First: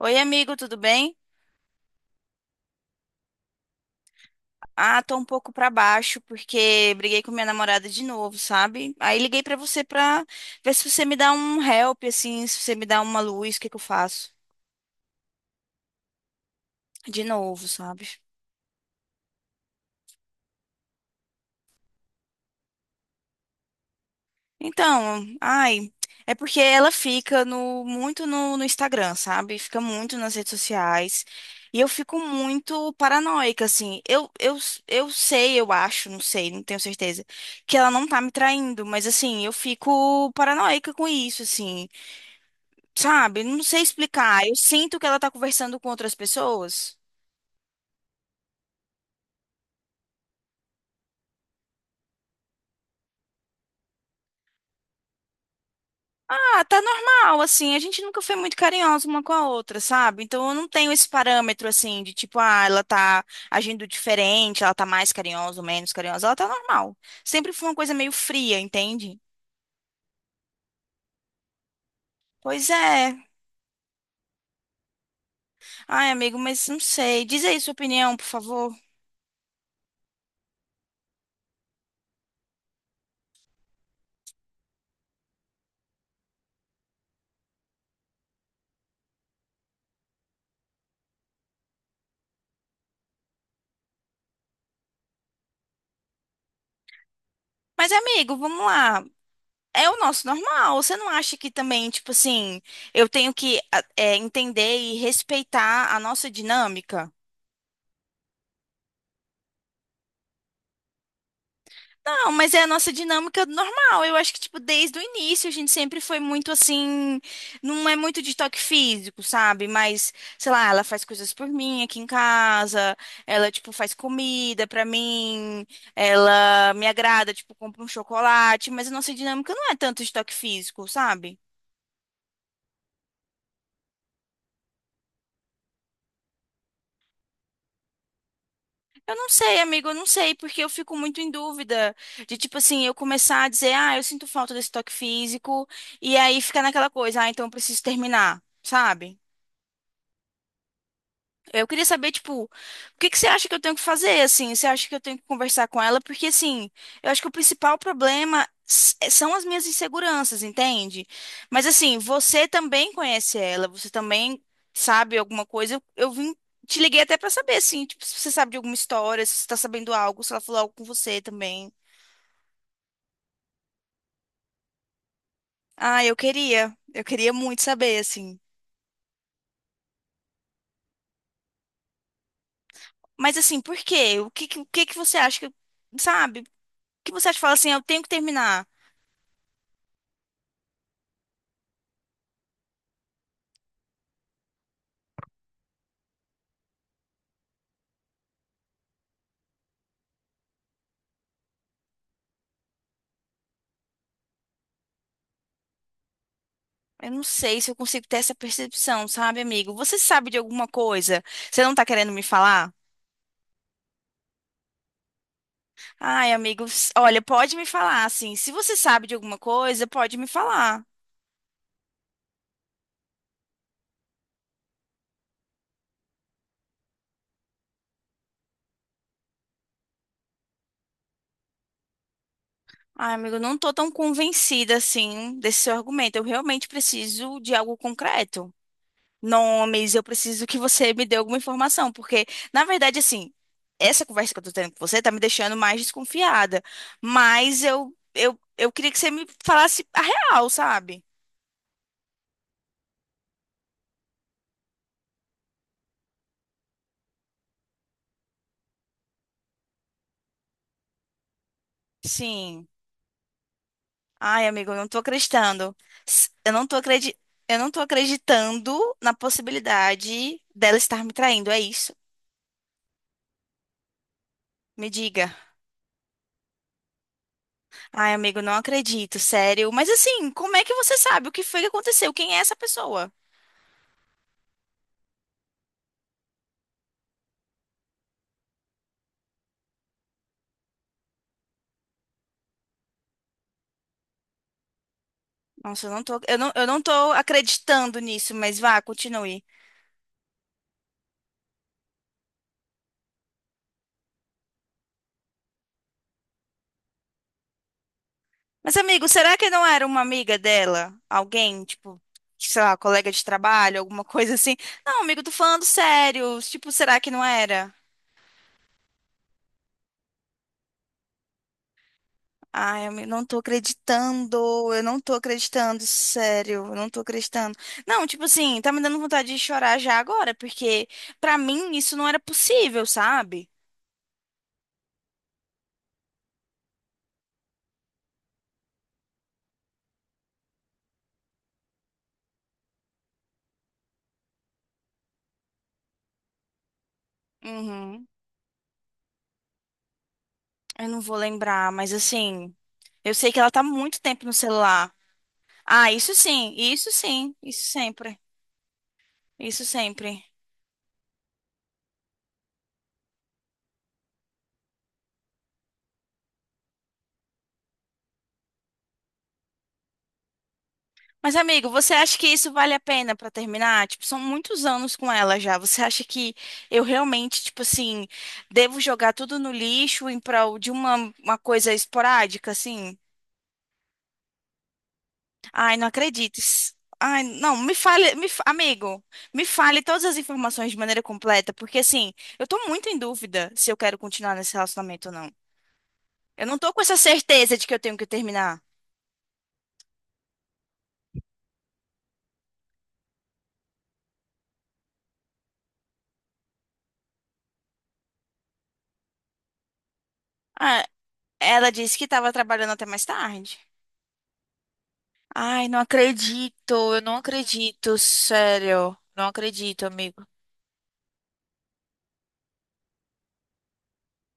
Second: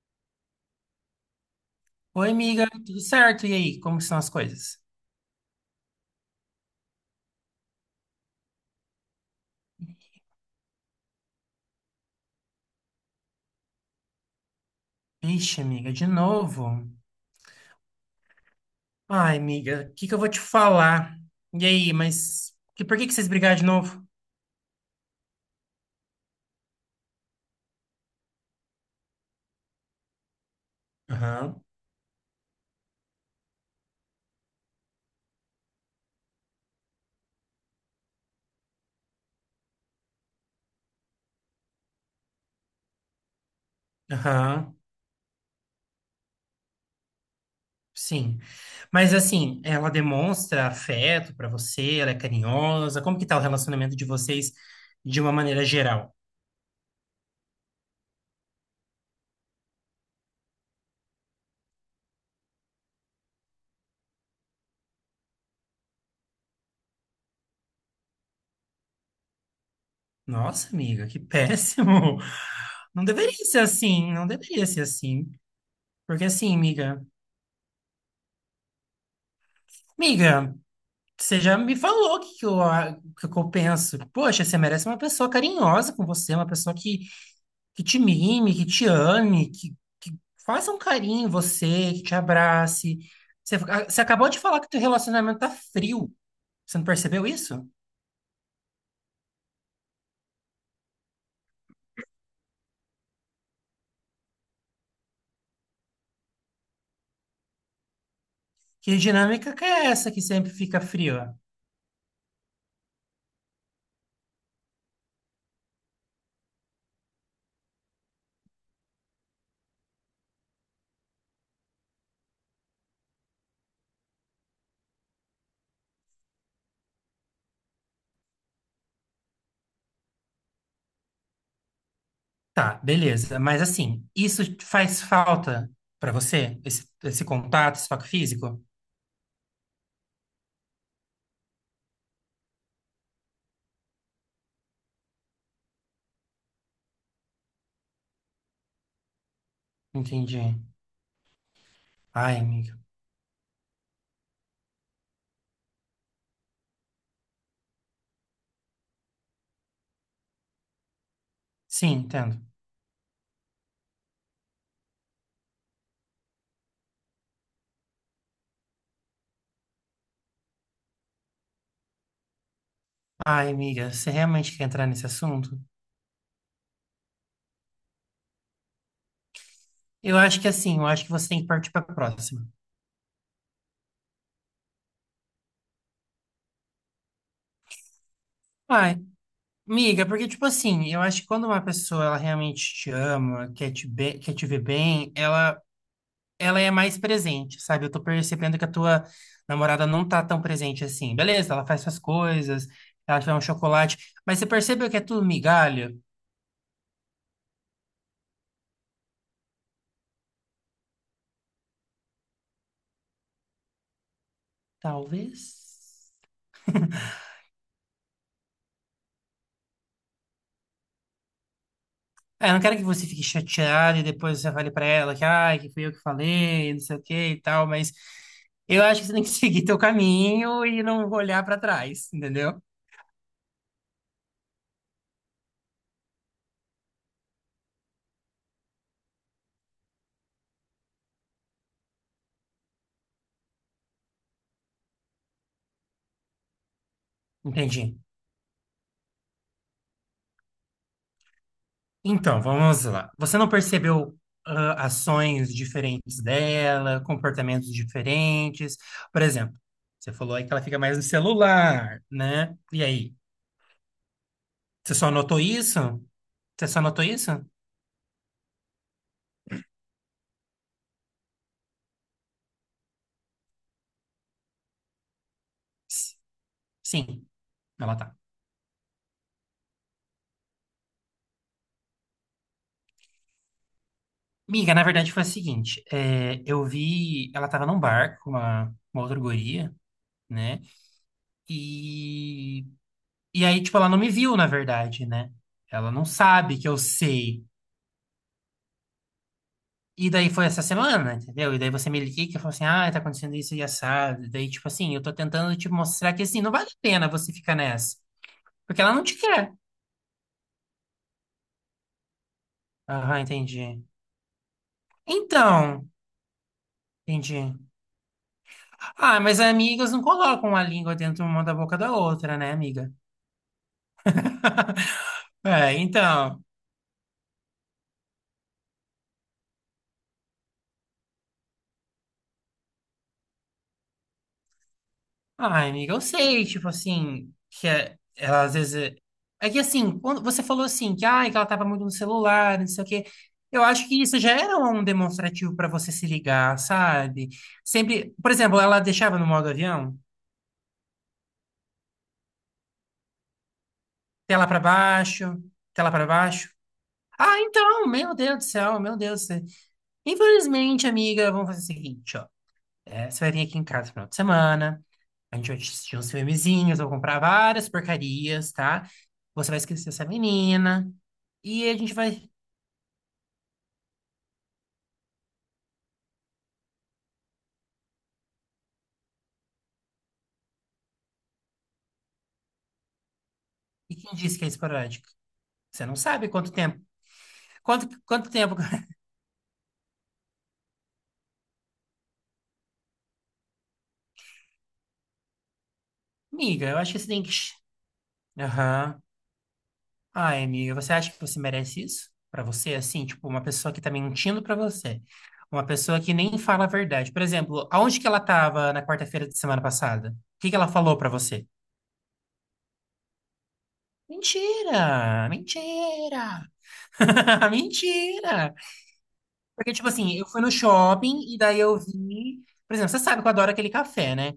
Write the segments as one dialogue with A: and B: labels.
A: Oi, amigo, tudo bem?
B: Oi, amiga, tudo certo? E aí, como que são as coisas?
A: Ah, tô um pouco pra baixo porque briguei com minha namorada de novo, sabe? Aí liguei pra você pra ver se você me dá um help, assim, se você me dá uma luz, o que que eu faço?
B: Ixi, amiga, de novo?
A: De novo, sabe?
B: Ai, amiga, o que que eu vou te falar? E aí, mas por que que vocês brigaram de novo?
A: Então, ai, é porque ela fica no Instagram, sabe? Fica muito nas redes sociais.
B: Aham,
A: E eu fico muito paranoica, assim. Eu sei, eu acho, não sei, não tenho certeza, que ela não tá me traindo, mas assim, eu fico paranoica com isso, assim. Sabe? Não sei explicar. Eu
B: aham,
A: sinto que ela tá conversando com outras pessoas.
B: sim. Mas assim, ela demonstra afeto pra você, ela é carinhosa. Como que tá o relacionamento de vocês de uma maneira geral?
A: Ah, tá normal, assim. A gente nunca foi muito carinhosa uma com a outra, sabe? Então eu não tenho esse parâmetro, assim, de tipo, ah, ela tá agindo diferente, ela tá mais carinhosa ou menos carinhosa. Ela tá normal. Sempre foi uma coisa meio fria, entende?
B: Nossa, amiga, que péssimo.
A: Pois
B: Não
A: é.
B: deveria ser assim, não deveria ser assim.
A: Ai,
B: Porque
A: amigo,
B: assim,
A: mas não
B: amiga,
A: sei. Diz aí sua opinião, por favor.
B: amiga. Você já me falou que eu penso. Poxa, você merece uma pessoa carinhosa com você, uma pessoa que te mime, que te ame, que faça um carinho em você, que te abrace. Você acabou de falar que teu relacionamento tá frio. Você não percebeu isso?
A: Mas, amigo, vamos lá. É o nosso normal. Você não acha que também, tipo assim, eu tenho que entender e respeitar a nossa dinâmica?
B: Que dinâmica que é essa que sempre fica fria?
A: Não, mas é a nossa dinâmica normal. Eu acho que, tipo, desde o início a gente sempre foi muito assim. Não é muito de toque físico, sabe? Mas, sei lá, ela faz coisas por mim aqui em casa. Ela, tipo, faz comida pra mim. Ela me agrada, tipo, compra um chocolate. Mas a nossa dinâmica não é tanto de toque físico, sabe?
B: Tá, beleza. Mas assim, isso faz falta pra você? Esse contato, esse toque físico?
A: Eu não sei, amigo, eu não sei, porque eu fico muito em dúvida de, tipo assim, eu começar a dizer, ah, eu sinto falta desse toque físico, e aí fica naquela coisa, ah, então eu preciso terminar, sabe?
B: Entendi.
A: Eu queria saber,
B: Ai,
A: tipo, o
B: amiga.
A: que que você acha que eu tenho que fazer, assim? Você acha que eu tenho que conversar com ela? Porque, assim, eu acho que o principal problema são as minhas inseguranças, entende? Mas,
B: Sim,
A: assim,
B: entendo.
A: você também conhece ela, você também sabe alguma coisa. Te liguei até pra saber, assim, tipo, se você sabe de alguma história, se você tá sabendo algo, se ela falou algo com você também.
B: Ai, amiga, você realmente quer entrar nesse assunto?
A: Ah, eu queria muito saber, assim.
B: Eu acho que assim, eu acho que você tem que partir para a próxima.
A: Mas, assim, por quê? O que que você acha que, sabe? O que você acha que fala assim, "Ah, eu tenho que terminar?
B: Ai, amiga, porque tipo assim, eu acho que quando uma pessoa ela realmente te ama, quer te, quer te ver bem, ela é mais presente, sabe? Eu tô percebendo que a tua namorada não tá tão presente assim. Beleza, ela faz suas coisas, ela te dá um chocolate, mas você percebeu que é tudo migalha?
A: Eu não sei se eu consigo ter essa percepção, sabe, amigo? Você sabe de alguma coisa? Você não tá querendo me falar?
B: Talvez.
A: Ai, amigo, olha, pode me falar, assim. Se você sabe de alguma coisa, pode me falar.
B: É, eu não quero que você fique chateado e depois você fale pra ela que, ai, que fui eu que falei, não sei o que e tal, mas eu acho que você tem que seguir teu caminho e não olhar pra trás, entendeu?
A: Ai, amigo, eu não tô tão convencida, assim, desse seu argumento. Eu realmente preciso de algo concreto. Nomes, eu preciso que você me dê alguma informação, porque, na verdade, assim, essa conversa que eu tô tendo com você tá me deixando mais desconfiada. Mas eu,
B: Entendi.
A: eu, eu queria que você me falasse a real, sabe?
B: Então, vamos lá. Você não percebeu, ah, ações diferentes dela, comportamentos diferentes? Por exemplo, você falou aí que ela fica mais no celular, né?
A: Sim.
B: E aí,
A: Ai, amigo, eu não
B: você
A: tô
B: só notou
A: acreditando.
B: isso?
A: S- Eu não
B: Você
A: tô
B: só notou
A: acredi...
B: isso?
A: eu não tô acreditando na possibilidade dela estar me traindo, é isso? Me diga.
B: S- Sim, ela
A: Ai,
B: tá.
A: amigo, não acredito, sério. Mas assim, como é que você sabe o que foi que aconteceu? Quem é essa pessoa?
B: Miga, na verdade foi a seguinte, é, eu vi, ela tava num bar com uma outra guria, né? E, e aí, tipo, ela não me viu, na verdade, né?
A: Nossa, eu
B: Ela
A: não
B: não
A: tô, eu não,
B: sabe
A: eu
B: que eu
A: não tô
B: sei.
A: acreditando nisso, mas vá, continue.
B: E daí foi essa semana, entendeu? E daí você me liga que falou assim, ah, tá acontecendo isso e assado. E daí, tipo assim, eu tô tentando te mostrar que, assim, não vale a pena você ficar nessa.
A: Mas,
B: Porque ela não
A: amigo,
B: te
A: será que
B: quer.
A: não era uma amiga dela? Alguém, tipo, sei lá, colega
B: Aham,
A: de trabalho,
B: entendi.
A: alguma coisa assim? Não, amigo, tô falando
B: Então,
A: sério. Tipo, será que não
B: entendi.
A: era?
B: Ah, mas amigas não colocam a língua dentro uma da boca da outra, né,
A: Ai,
B: amiga?
A: não tô acreditando, eu não tô
B: É,
A: acreditando,
B: então.
A: sério, eu não tô acreditando. Não, tipo assim, tá me dando vontade de chorar já agora, porque pra mim isso não era possível, sabe?
B: Ai, amiga, eu sei, tipo assim, ela às vezes. É que assim, quando você falou assim, que, ai, que ela tava muito no celular, não sei o quê. Eu acho que isso já era um demonstrativo pra você se ligar, sabe?
A: Uhum.
B: Sempre. Por exemplo, ela deixava no modo avião,
A: Eu não vou lembrar, mas assim, eu sei que ela tá muito tempo no
B: tela pra
A: celular.
B: baixo, tela
A: Ah,
B: pra
A: isso
B: baixo.
A: sim, isso sim,
B: Ah,
A: isso
B: então, meu
A: sempre,
B: Deus do céu, meu Deus do céu.
A: isso sempre.
B: Infelizmente, amiga, vamos fazer o seguinte, ó. É, você vai vir aqui em casa no final de semana. A gente assistia uns filmezinhos, eu comprar várias porcarias, tá? Você vai esquecer essa menina.
A: Mas, amigo,
B: E a gente
A: você acha que
B: vai.
A: isso vale a pena pra terminar? Tipo, são muitos anos com ela já. Você acha que eu realmente, tipo assim, devo jogar tudo no lixo em prol de uma coisa esporádica, assim?
B: E quem disse que é esporádico?
A: Ai, não
B: Você não sabe
A: acredito.
B: quanto tempo.
A: Ai, não, me fale,
B: Quanto tempo?
A: amigo, me fale todas as informações de maneira completa, porque assim, eu tô muito em dúvida se eu quero continuar nesse relacionamento ou não. Eu não
B: Amiga,
A: tô
B: eu
A: com
B: acho
A: essa
B: que você tem que.
A: certeza de que eu tenho que terminar.
B: Aham. Ai, amiga, você acha que você merece isso? Pra você, assim, tipo, uma pessoa que tá mentindo pra você. Uma pessoa que nem fala a verdade. Por exemplo, aonde que ela tava na quarta-feira de semana passada? O que que ela
A: Ah,
B: falou pra você?
A: ela disse que tava trabalhando até mais tarde.
B: Mentira!
A: Ai, não
B: Mentira!
A: acredito, eu não acredito,
B: Mentira!
A: sério. Não
B: Porque,
A: acredito,
B: tipo assim,
A: amigo.
B: eu fui no shopping e daí eu vi. Por exemplo, você sabe que eu adoro aquele café, né?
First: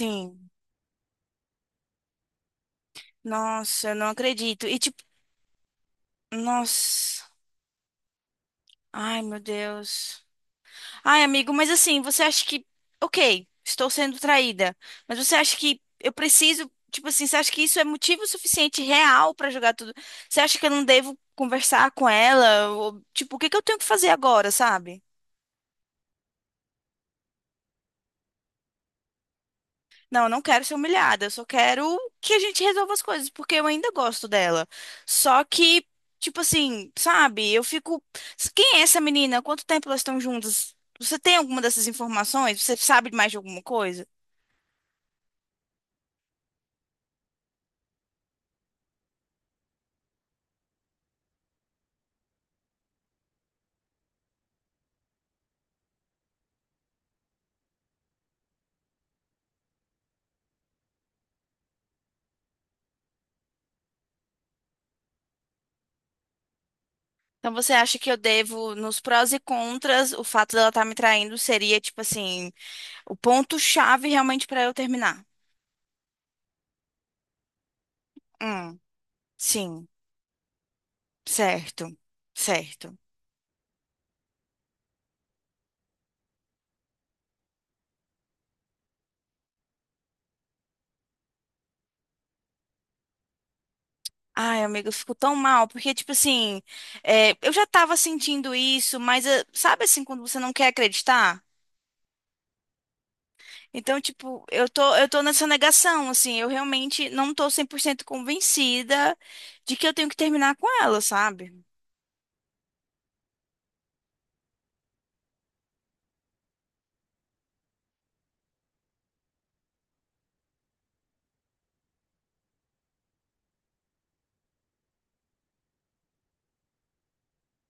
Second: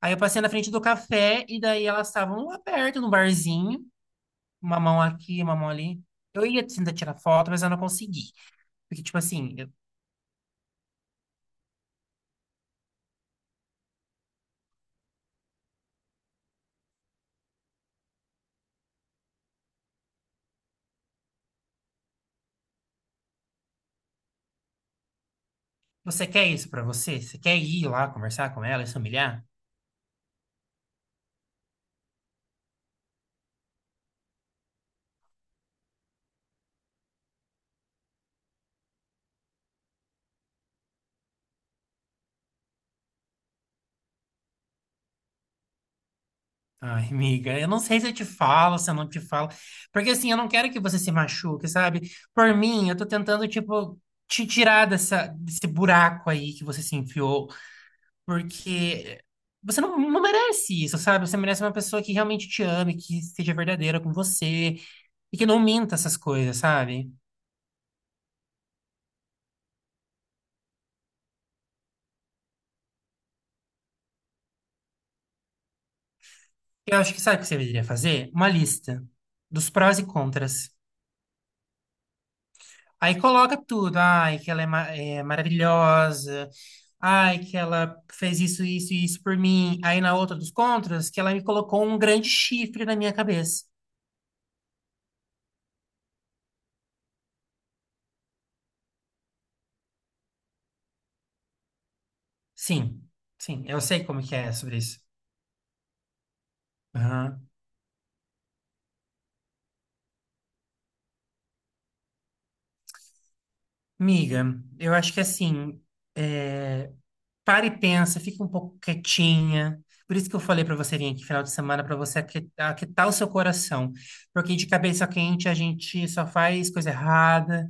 B: Aí eu passei na frente do café e daí elas estavam lá perto, num barzinho,
A: Nossa, eu não acredito. E
B: uma mão
A: tipo,
B: aqui, uma mão ali. Eu ia tentar tirar
A: nossa.
B: foto, mas eu não consegui. Porque, tipo
A: Ai, meu
B: assim,
A: Deus. Ai, amigo, mas assim, você acha que. Ok, estou sendo traída. Mas você acha que eu preciso. Tipo assim, você acha que isso é motivo suficiente real pra jogar tudo? Você acha que eu não devo conversar com ela? Ou, tipo, o que que eu tenho que fazer agora, sabe?
B: você quer isso pra você? Você quer ir lá conversar com ela e se humilhar?
A: Não, eu não quero ser humilhada, eu só quero que a gente resolva as coisas, porque eu ainda gosto dela. Só que, tipo assim, sabe, eu fico. Quem é essa menina? Quanto tempo elas estão juntas? Você tem alguma dessas informações? Você sabe mais de alguma coisa?
B: Ai, amiga, eu não sei se eu te falo, se eu não te falo. Porque, assim, eu não quero que você se machuque, sabe? Por mim, eu tô tentando, tipo, te tirar dessa, desse buraco aí que você se enfiou. Porque você não merece isso, sabe? Você merece uma pessoa que realmente te ame, que seja verdadeira com você e que não minta essas coisas, sabe?
A: Então você acha que eu devo, nos prós e contras, o fato dela estar me traindo seria, tipo assim, o ponto-chave realmente para eu terminar?
B: Eu acho que sabe o que você deveria fazer? Uma
A: Hum,
B: lista dos
A: sim,
B: prós e contras.
A: certo, certo.
B: Aí coloca tudo. Ai, que ela é, é maravilhosa. Ai, que ela fez isso, isso e isso por mim. Aí na outra dos contras, que ela me colocou um grande chifre na minha cabeça.
A: Ai, amiga, eu fico tão mal, porque, tipo assim, eu já tava sentindo isso, mas sabe assim, quando você não quer acreditar?
B: Sim, sim, eu
A: Então,
B: sei como que
A: tipo,
B: é
A: eu
B: sobre
A: tô,
B: isso.
A: eu tô nessa negação, assim, eu realmente não tô 100% convencida de que eu tenho que terminar com ela, sabe?
B: Miga, eu acho que assim, é, para e pensa, fica um pouco quietinha. Por isso que eu falei para você vir aqui final de semana, para você aquietar o seu coração. Porque de cabeça quente a gente só faz coisa errada.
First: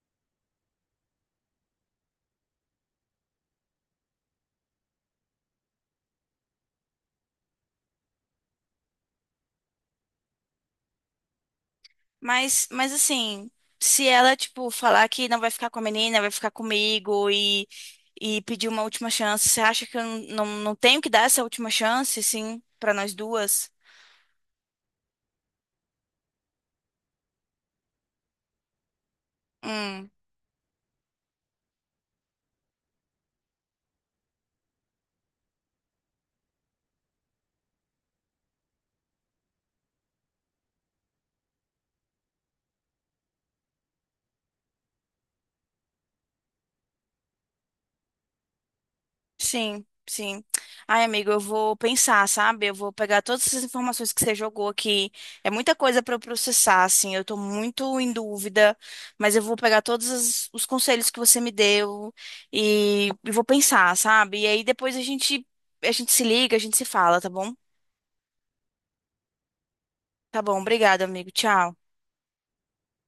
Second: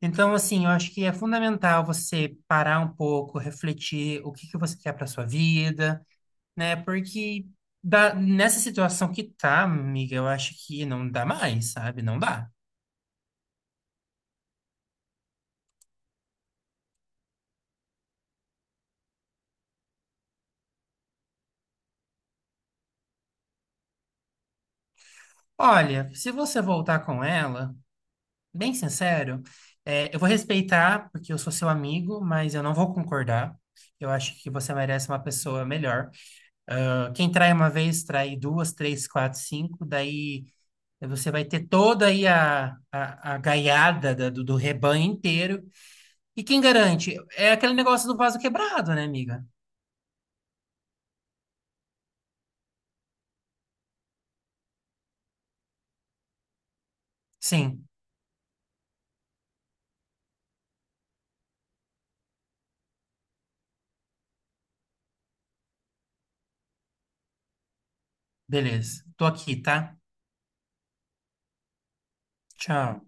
B: Então, assim, eu acho que é fundamental você parar um pouco, refletir o que que você quer para sua vida, né? Porque nessa situação que tá, amiga, eu acho que não dá mais, sabe? Não dá.
A: Mas assim, se ela, tipo, falar que não vai ficar com a menina, vai ficar comigo e pedir uma última chance, você acha que eu não, não, não tenho que dar essa última chance, assim, pra nós duas?
B: Olha, se você voltar com ela. Bem sincero,
A: Hum.
B: é, eu vou respeitar porque eu sou seu amigo, mas eu não vou concordar. Eu acho que você merece uma pessoa melhor. Ah, quem trai uma vez, trai duas, três, quatro, cinco. Daí você vai ter toda aí a gaiada do rebanho inteiro. E quem garante? É aquele negócio do vaso quebrado, né, amiga?
A: Sim, sim. Ai, amigo, eu vou pensar, sabe? Eu vou pegar todas essas informações que você jogou aqui. É muita coisa para eu processar, assim. Eu tô
B: Sim,
A: muito em dúvida, mas eu vou pegar todos os conselhos que você me deu e vou pensar, sabe? E aí depois a gente se liga, a gente se fala, tá bom?
B: beleza. Tô aqui, tá?
A: Tá bom, obrigada, amigo. Tchau.
B: Tchau.